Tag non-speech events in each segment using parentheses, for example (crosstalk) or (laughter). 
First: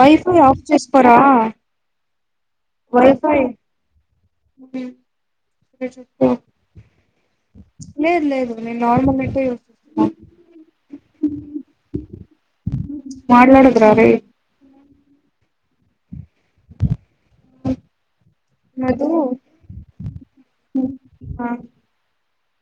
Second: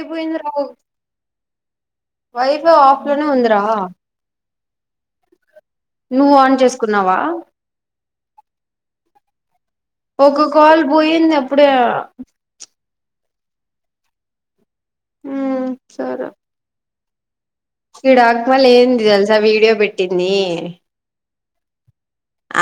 Wifi of చేసుకోరా wifi ఆఫ్లోనే వుందిరా మ్ సరే చెప్పు చేసుకున్నావా లేదు లేదు నేను నార్మల్ మ్ ఒక కాల్ పోయింది అప్పుడే మాట్లాడకురా రేయి ఉమ్ సరే ఈడా అక్క లేంది మధు తెలుసా వీడియో పెట్టింది అ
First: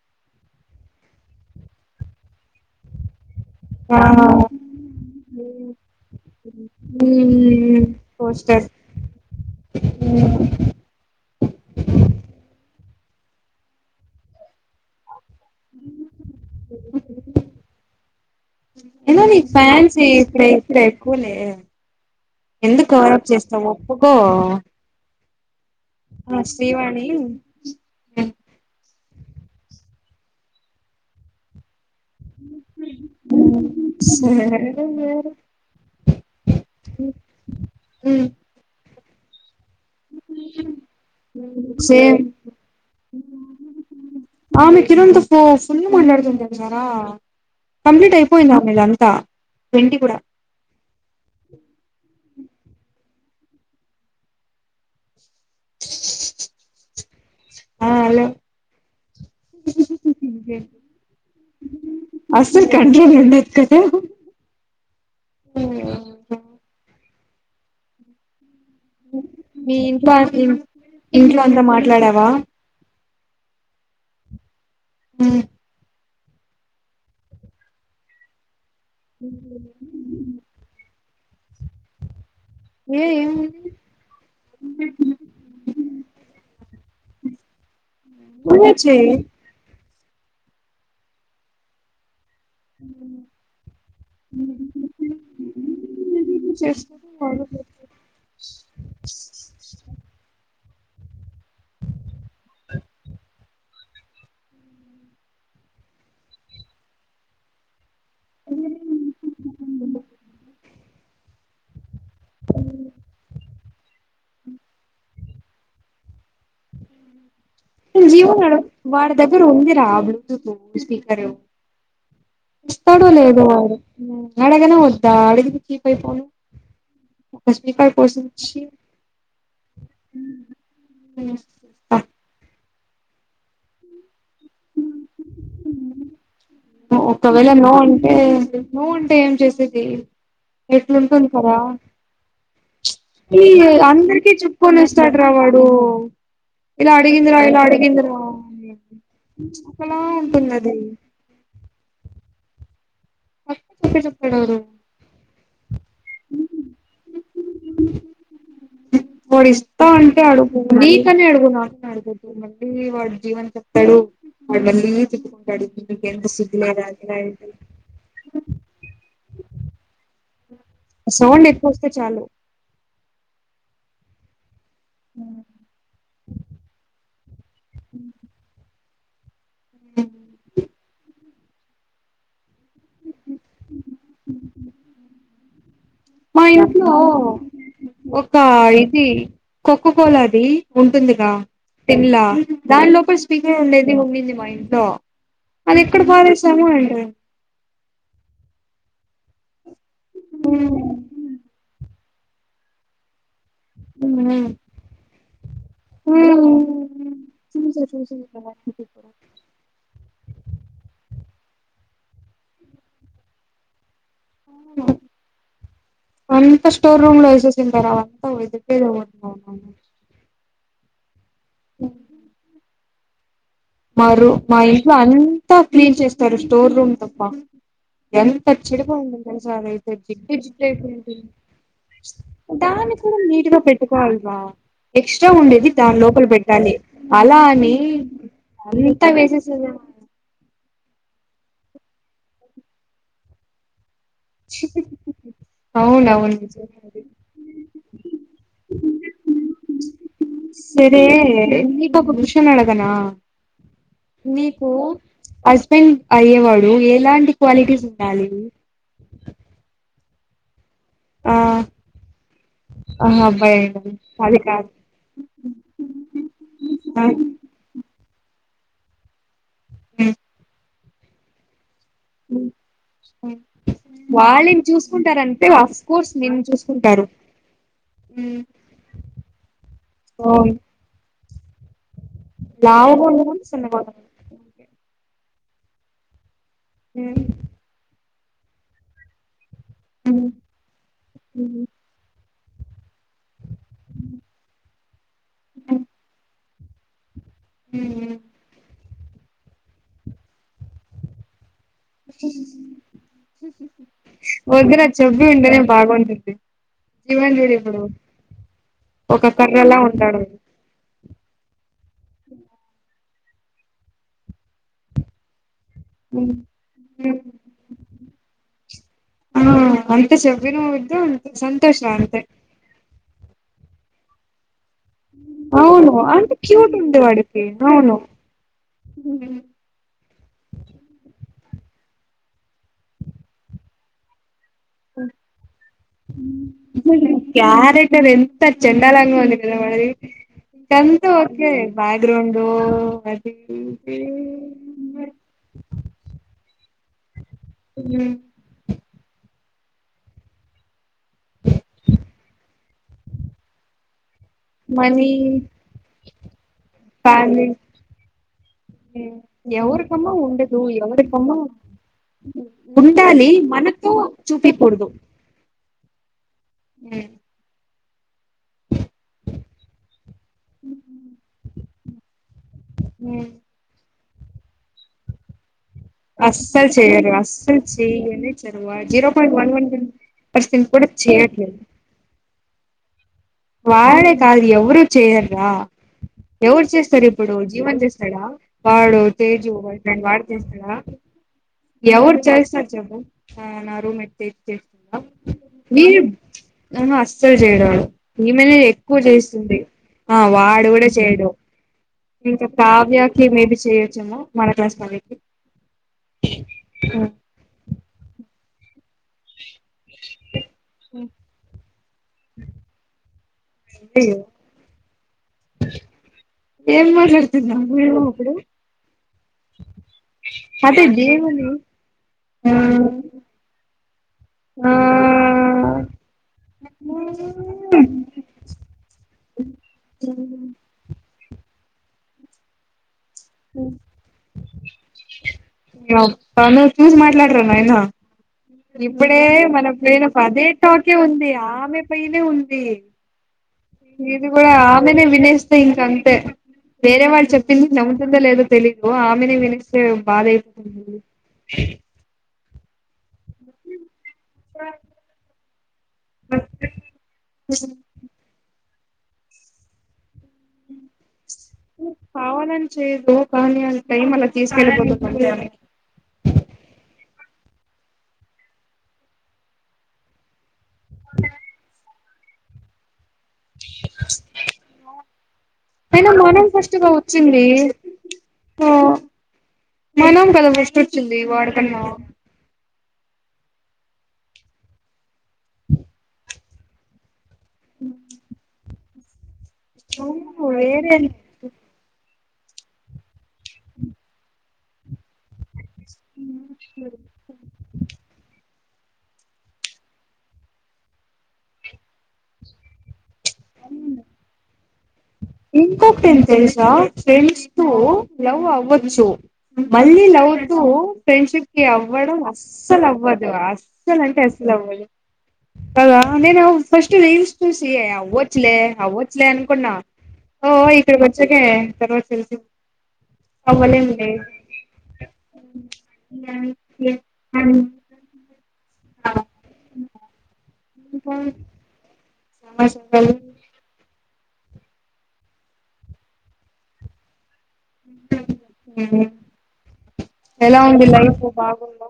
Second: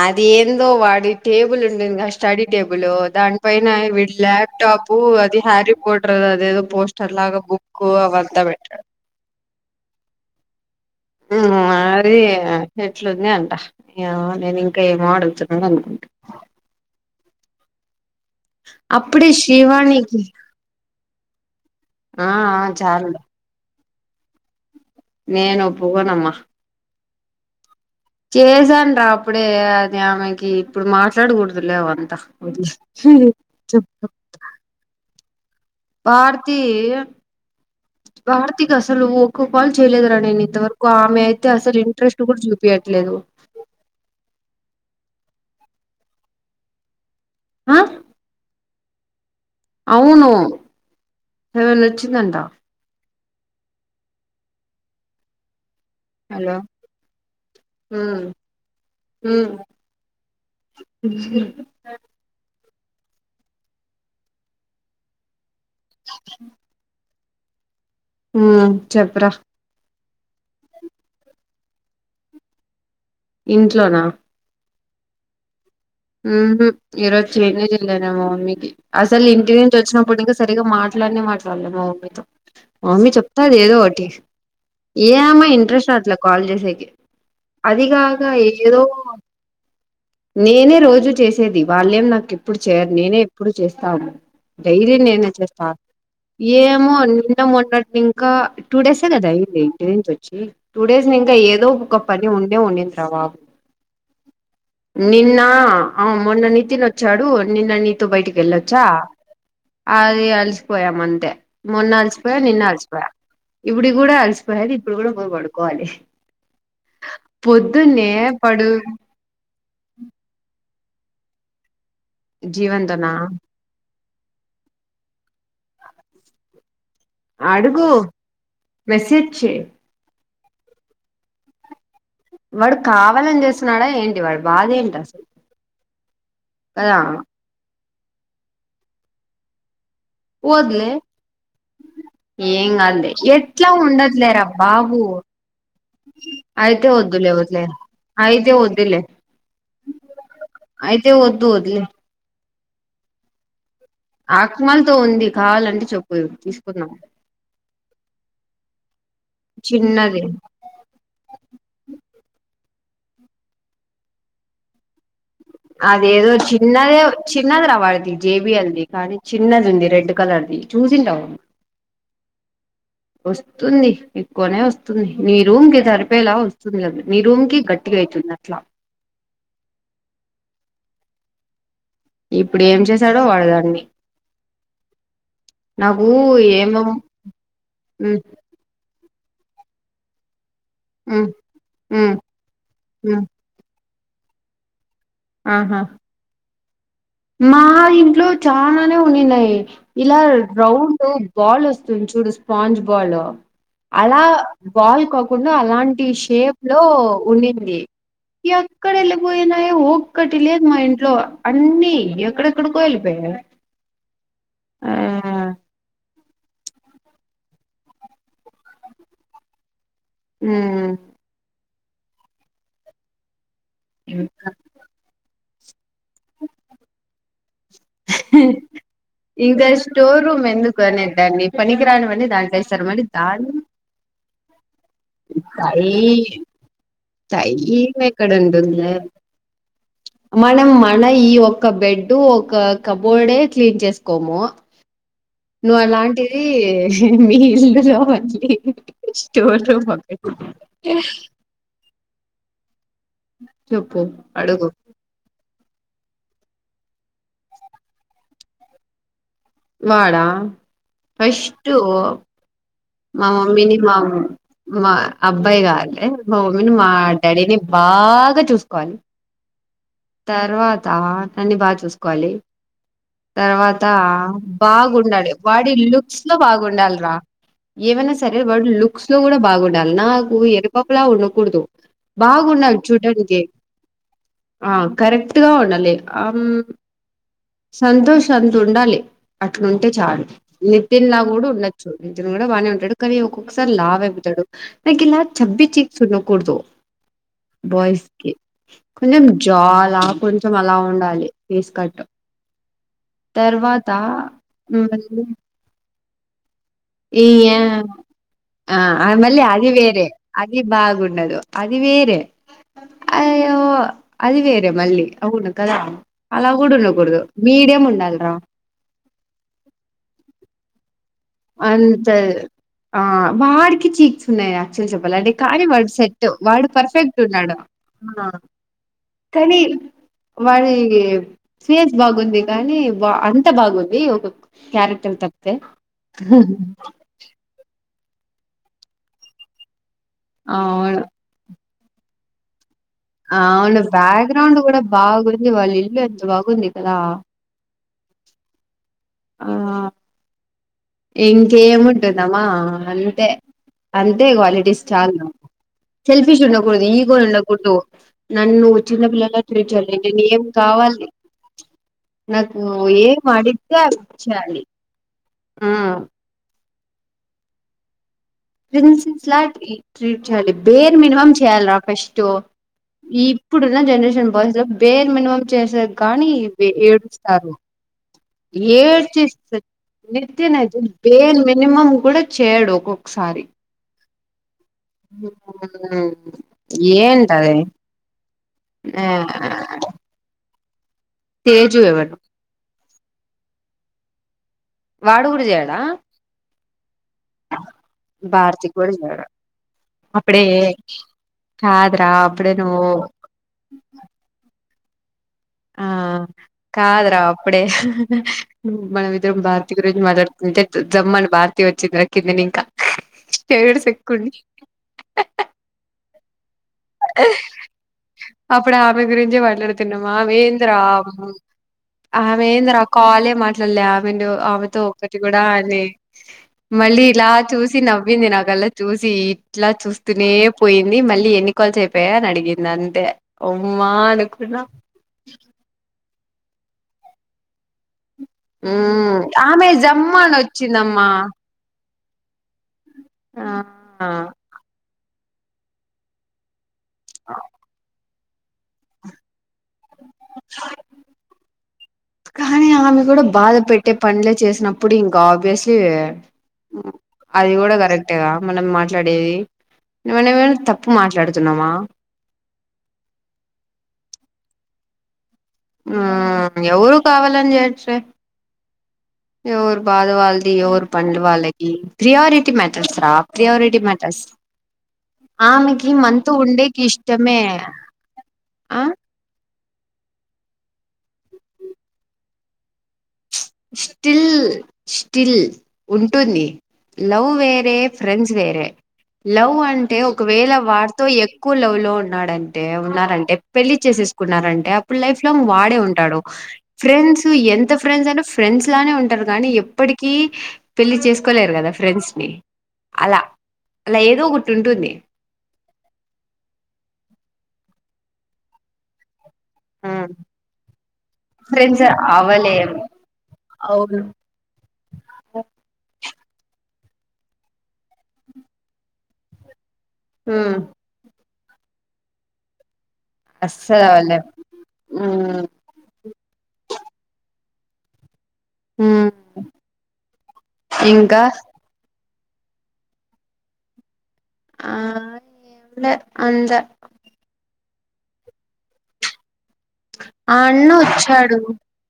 అది ఏందో వాడి టేబుల్ ఉండిందిగా స్టడీ టేబుల్ దాని పైన వీడి ల్యాప్టాపు అది హ్యారీపోటరు అదేదో పోస్టర్ లాగా బుక్ మ్మ్ అవంతా పెట్టాడు మ్ అ మరి ఎట్లా వుంది అంటా నీ అవ్వ నేను ఇం క ఏమో అడుగుతున్నాడు అనుకుంటి మ్మ్ ఎందో అప్పుడే నీ ఫ్యాన్స్ శ్రీవాణికి ఇక్కడ ఇక్కడ ఎక్కువ లేదు ఆ ఎందుకు చాలు కవర్ప్ చేస్తావు అబ్బో నేను ఓప్పుకోనమ్మా శ్రీవాణి చేసాను రా అప్పుడే అది ఆమెకి ఇప్పుడు మాట్లాడుకూడదులే అవన్నీ త చెప్తా సరే సరే ఆర్తీ గార్తీ కి వస్ చాలు ఊకో కాల్ చేయలేదురా నేను ఇంతవరకు ఆమె అయితే అసలు ఇంట్రెస్ట్ సేమ్ కూడా చూపియట్లేదు నిజం చెప్పు ఫుల్లు మాట్లాడకుండా ఉన్నారా ఆ కంప్లీట్ అయిపోయిందా నేన్ అంత అవును సెవన్ వచ్చిందంట హలో ఆ హలో మ్మ్ మ్మ్ (unintelligible) సలు కంట్రోల్ ఉండదు కదా మ్మ్ చెప్పు రా బాటుంది ఇంట్లో అంతా మాట్లాడావా ఇంట్లోనా మ్మ్ హ్మ్ హు ఈరోజు చెయ్యనే చెయ్యలే నేన్ మా మమ్మీ కి అసలు ఇంటి నుంచి వచ్చినప్పుడునింక సరిగా మాట్ ట్లనే మాట్లాడ్లే మా మమ్మీ తో మా ఏ మమ్మీ చెప్తాది ఏముంది ఏదో ఒకటి ఏమ ఇంట్రెస్ట్ రాట్లా కాల్ చేసేకి అది కాక నువ్వే ఏదో చెయ్ నేనే రోజు చేసేది వాళ్ళేం నాకి ఎప్పుడు చేయరు నేనే ఎప్పుడు చేస్తాను డైలీ నేనే చేస్తా చేస్త ఏమో నిన్న మన్నట్ నింక టూ డేసే కదా అయ్యింది ఇంటి నుంచి వచ్చి టు డేస్ నీ ఇంగ ఏదో ఒక్క పని ఉండే ఉన్నంత రావా నిన్న ఆ మొన్న నీతిన్ వచ్చాడు నిన్న నీతు బయటికి వెళ్ళొచ్చా అది అలిసిపోయాం అంతే మొన్న అలసిపో పోయ నిన్న అలిసిపోయా ఇప్పుడు కూడా అలసిపోయాలి ఇప్పుడు కూడా పో పడుకోవాలి పొద్దునేే పడు రూంధిర పో స్పీ అరేయ్ ఇస్తాడు జీవన్తోనా లేదోవడు అడగనా వద్దా అడుగ పయిపోను అడుగు మెసేజ్చై ఉ ప వాడు కావాలని చేస్తున్నాడా ఏంటి వాడి బాధేంటి అసలు నో కదా ఒకవైల నోట్ నువ్వుంటే ఏం చేసేది వద్లే ఎట్లుంటుంది కదా ఏం కాదులే చీ ఈ ఎట్లా అందరికిీ ఉండట్లేరా చప్పుకొని బాబు వస్తాడు్రా వాడు అయితే ఇలా వద్దులే అడిగిందిరా ఇలా వద్దులే అడిగిందిరా అయితే అని వద్దులే ఒక్కలా ఉంటున్నది దూద్లే పక్క చెప్పే చెప్తాడు వాడు ఆకమాలతో ఉంది కావాలంటే చెప్పు తీసుకుందాం పడి ఇస్తా చిన్నది అంటే అడుగు నీకనే అడుగు నా అడుగుద్దు ళ్ వాడు జీవన్ చెప్తాడు వా మళ్ళీ నీకెంత అదేదో సిగ్గులేదా చిన్నదే ఇలా చిన్నదిర వాడిది జేబిఎల్ది కానీ న్న ఉంది రెడ్ కలర్ది చూసింటావు సౌండ్ ఏకువ వస్తే చాలు వస్తుంది ఎక్కువనే వస్తు వంది నీ రూమ్ కి సరిపేలా వస్తుంది లే మీ రూంకి గట్టిగా అట్లా ఉ ఇప్పుడు ఏం చేసాడో వాడదాన్ని మా ఇంట్లో హ్మ్ ఒక ఇది కోకో కోలాది హ్మ్ ఉంటుందిగా హ్మ్ టన్లా దాని లోపల హ్మ్ స్పీకర్ ఉండేది ది ఉండింది మా ఇంట్లో ఆహా అది ఎక్కడ పారిస్ సమాన్ అంట మా ఇంట్లో చానా ఉనిన్నాయి ఇలా రౌండ్ బాల్ వస్తు తు చూడు స్పాంజ్ బాల్ అలా వాల్ కాకుండా అలాంటి షేప్ లో ఉండింది చూసా చూసా ఎక్కడ ఏళ్ళిపోయినాయో ఒక్కటి లేదు మా ఇంట్లో అన్ని ఎక్కడెక్కడకో ఎల్లిపోయాయి ఆ అంతా స్టోర్ రూమ్ లో ఏసేసింటారు అవంతా (unintelligible) హ్మ్ ఓ మా రు ఇంకా మా ఇంట్లో అన్ అంతా క్లీన్ చేస్తారు స్టోర్ రూమ్లో ఎంత చెడుగా ఉంటుంది తెలుసా ఇంకా అది అయితే స్టోర్ రూమ్ ఎందుకు అనేదాన్ని పనికిరానివన్నీ దాంట్లో (unintelligible) ఏస్తారు దాన్ని మళ్ళీ కూడా దాన్ని నీట్గా పెట్టుకోవాలిగా ఎక్స్ట్రా ఉండేది దాని అయి లోపల పెట్టాలి అలా అని టైం ఎక్కడుంటుందే అంతా వేసేసేదే మనం మన ఈ ఒక్క బెడ్డు ఒక కబోర్డే క్లీన్ చేస్ కొము నువ్వు అవునవును అలాంటిది నిజమే అది మీ ఇల్లులో మళ్ళీ స్టోర్ రూమ్ ఒకటి సరే నీకు ఒక క్వెస్టన్ అడుగనా చెప్పు అడుగు హస్బెండ్ అయ్యేవాడు ఎలాంటి క్వాలిటీస్ ఉండాలి వాడా ఆ ఫస్ట్ ఆహా మా అబ్బాయి మమ్మీని అయ్యేవాడు మా అది కాదు మా అబ్బాయి కావాలే మా మమ్మీని మా ఆ డాడీని బాగ్ గా చూసుకోవాలి ఉమ్, తర్వా త అతన్ని బా చూస్ కోవాలి ఉమ్. తర్వాత వాళ్ళని బాగుండాలి చూసుకుంటారంటే వాడి అఫ్ కోర్స్ లుక్స్ లో నిన్ను చూసుకుంటారు బాగుండాలిరా ఏమైనా సరే మ్మ్ వాడి లుక్స్ లో కూడా బాగుండాలి ఓ నాకు ఎరుపప్పులా ఉ కుడుదు లావుగా ఉండకూడదు సన్నగా ఉండకూడదు ఆ కరెక్ట్ గా ఉండాలి అం మ్మ్ సంతోష్ అంత ఉండాలి అట్లుంటే చాలు నితిన్ లా కూడా మ్మ్ ఉండొచ్చు నీతిన్ కూడా బానే ఉంటాడు కని ఒక్కొక్కసారి లావు అయిపోతాడు నాకు ఇలా చబ్బీ చిక్స్ఉండకూడదు బాయ్స్ కి కొంచం చాలా కొంచెం అలా ఉండాలి ఫేస్ కట్ తర్వాత ఒదుర చబ్బి ఉంటనే బాగుంటది ఇయ ఆ ఒక మళ్ళీ అది కర్రలా వేరే ఉంటాడు అది బాగుండదు అది అది వేర అయ్యో అదివేరే మలి అవును కదా అలా కూడా ఉండకూడదు మీడియం ఉండాలరా ఆ అంత చెవ్విన వద్దు అంత సంతోష అంతే ఆ వాడికి చీజ్స్ ఉన్నాయా చూ చెప్పాలంటే కానీ వాడు అవును సెట్ అంటే వాడు క్యూట్ ఉంది పర్ఫెక్ట్ వాడికి ఉన్నాడు అవును కానీ వాడి ఫెస్ బాగుంది కానీ బా అంత బాగుంది ఒక క్యారెక్టర్ తప్పే క్యా రెక్టర్ ఎంత చెండాలంగా ఉంది కదా మరి అవును అంత ఒకె బ్యాక్ గ్రౌండ్ అవును బ్యాక్గ్రౌండ్ కూడా బాగుంది వాళ్ళ ఇల్లు ఎంత బాగుంది లా ఉ ఆ ఇంకేముంటుందమా అంతే అం అదే క్వాలిటీస్ మనీ చాలా సెల్ఫీస్ ఉండకూడదు ఈగో ఫ్యామిలీ ఉండకూడదు నన్ను చిన్నపిల్లల్లో చూర్చాలి ఎవరికమ్మా నే ఏం ఉండదు కావాలి ఎవరికమ్మా నాకు ఏం ఉండాలి ఆడితే మనతో అవి ఇచేయాలి ఆ హ ప్రిన్సెస్లా ట్రీట్ చేయాలి బేరు మినిమం చేయాలిరా ఫస్ట్ ఈ ఇప్పుడున్న జనరేషన్ బస్ పేరు మినిమం చేసేది కానీ అస్సలు చెయరు అస్సలు చెయననే ఏ తీ స పర్సెంట్ నిత్యనజ కూడా బేల్ చేయట్లేదు మనిమమ్ కూడా చేయడు ఒక్కొక్కసారి వాడే కదయావ ఎవరు చేయర్రా ఎవరు చేస్తారు ఇప్పుడు ఏంటది జీవన్ చేస్తాడా వాడు ఆ తేజు వై ఫ్రెండ్ వాడు చేస్త అ ఎవడు చేస్తాడు చెప్పు ఆ నా రూమేట్ తీ వాడుగుడ చేయలా ఆహా అస్ అసలు చేయడు వాడు, ఈమెనే కూడా ఎక్కువ చేయడు చేస్తుంది, ఆ అప్పుడే వాడు కూడా చేయడు కాదురా ఇంకా అప్పుడే నువ్వు కావ్యకి మేబి చేయొచ్చేమో, మన కస్తాలెకు ఆ కాదురా అప్పుడే మ్ మన మిద్దరం భారతీ గురించి మాట్లాడుతుంటే జమ్మని భారతీ వచ్చిందిర కిందనింకా అయ్యో ఏం మాట్లాడుతున్నాం (unintelligible) మేము అప్పుడు అప్పుడా ఆమే గురించే మాట్లాడ్తున్నాం ఆమేంద్రా అదే దేవుని ఆ ఆమేంద్ర కాలే మాట్లాడలే ఆమెను ఆ ఆమెతో ఒకటి కూడా అని, మళ్ళీ ఇలా చూసి నవ్వింది నాకల్లా చూసి ఇట్లా చూస్తూనే పోయింది మళ్ళీ ఎన్ని కాల్స్ అయిపోయాయి అని అడిగింది అంతే ఓమ్మా అనుకున్నా అ, తను చూసి మాట్లాడ్ర నాయనా మ్మ్ ఇప్పుడే మన ఆమె పేన జమ్మని పదే టాకే వచ్చిందమ్మా ఉంది ఆమె పైనే ఉంది ఆ ఇది కూడా (unintelligible) వినేస్తే ఇంకా అంత వేరే వాళ్ళు చెప్పింది నం వినిందో లేదో తెలిదు ఆమెనే వినేస్ చే బాదైతుంది కానీ ఆమె కూడా బాధ పెట్టే పనులే చేసినప్పుడు ఇంకా ఆబ్వియస్ అది కూడా కరెక్టేగా మనం మాట్ మాట్లాడేది మనం ఏమ్ తప్పు మాట్లాడు కావాలని చేయదు కానీ అ టైం అలా తీసుకెళ్ళిపోతద్ (unintelligible) ఆ ఎవరు కావాలని చేయట్లే, ఎవరు బాధ వాలది ది ఎవరు పనులు వాళ్లకి ప్రియారిటీ మ్యాటర్స్ రా ప్రియారిటీ మ్యాటర్స్ ఆమెకి అయినా మనతు మనం ఉండే ఫస్ట్ గా కిష్టమే వచ్చింది మనం కదా ఫస్టోచ్చింది వాడికన్నా స్టిల్ స్టిల్ ఉంటుంది లవ్ వేరే ఫ్రెండ్స్ వేరే లవ్ అంటే ఒకవేళ వేరే వారితో ఎక్కువ లవ్ లో ఉం ఉన్నాడంటే ఉన్నారంటే పెళ్లి చేసేసుకున్నారండి ప్పుడులై వాడే ఉంటాడు ఫ్రెండ్స్ ఎంత ఫ్రెండ్స్ అయినా ఫ్రెండ్స్ లానే ఉంటారు కానీ ఎప్పటికీ పెళ్లి చేసుకోలేరు కదా ఫ్రెండ్స్ ని అలా అలా ఏదో ఒకటి ఉంటుంది ఇంకొకటేం తెలుసా ఫ్రెండ్స్ తో లవ్ అవ్వచ్చు మళ్ళీ లవ్తూ ఫ్రెండ్షిప్ కి ఫ్రెండ్స్ అవ్వడం అవ్వలేం అస్సలు అవ్వదు అవును అస్సలు అంటే అస్సలు అవ్వదు కాగా నేను ఫస్ట్ రీల్స్ చూసి అవచ్చలే అవచ్చలే అన్కన్నా హ్మ్ తర్వాత తెల్ అస్సలవ్వలేం అ అ ఇంకా (inaudible) ఆ అ అంతా ఆ ఎలా అన్న ఉంది లైఫ్ వచ్చాడు బాగుందా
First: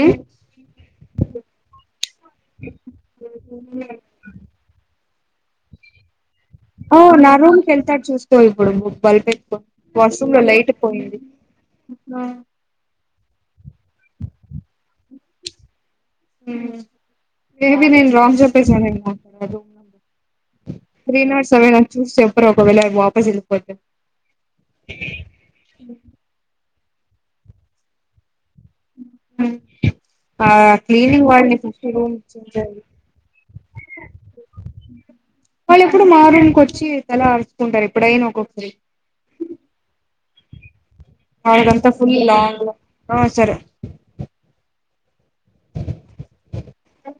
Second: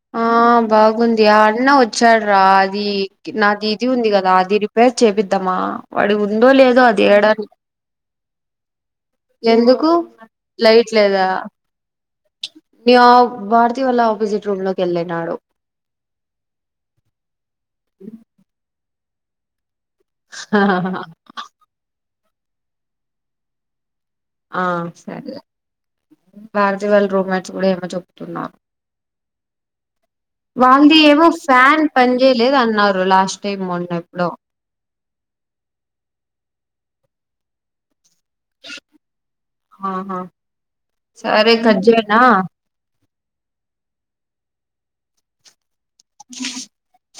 ఉమ్ ఆ బాగుంది ఆ అన్న వచ్చాడు రా అది నా దీది ఉంది కదా అది రిపేర్ చేబిద్దమా అడుగు ఓ నా రూమ్కి వెళ్తాడు చూస్తకో ఇప్పుడు బల్ ఎట్కో ఎందుకు వాష్రూమ్ లో లైట్ పోయింది ఆ నీ భారతి వాళ్ళ ఆపోజిట్ రూమ్ లోకి వెళ్ళినడు మేబి నేన్ రాంగ్ చేప్పేసినా ఏమో దో నంబ త్రీనాట్ సెవనా చూసి చెప్పు ప్పు ఒకవేళ వాపస్ ఇచ్చిపోతే ఆ సరే భారతి వాళ్ళ రూమెట్స్ కూడా ఏమో చెప్తున్నారు వాళ్ళది క్నీనింగ్ ఏమో వాళ్ళని ఫ్యాన్ పని చేయలేదు అన్నారు లాస్ట్ టైం మొన్న ఎప్పుడో వాళ్ళు ఎప్పుడు మా రూమ్కి వచ్చి తల ఉంటరు ఎప్పుడైనా ఒకోసరి ఆహా సరే కట్ అదంత ఫుల్ చేయనా లాంగ్ లో ఆ సరే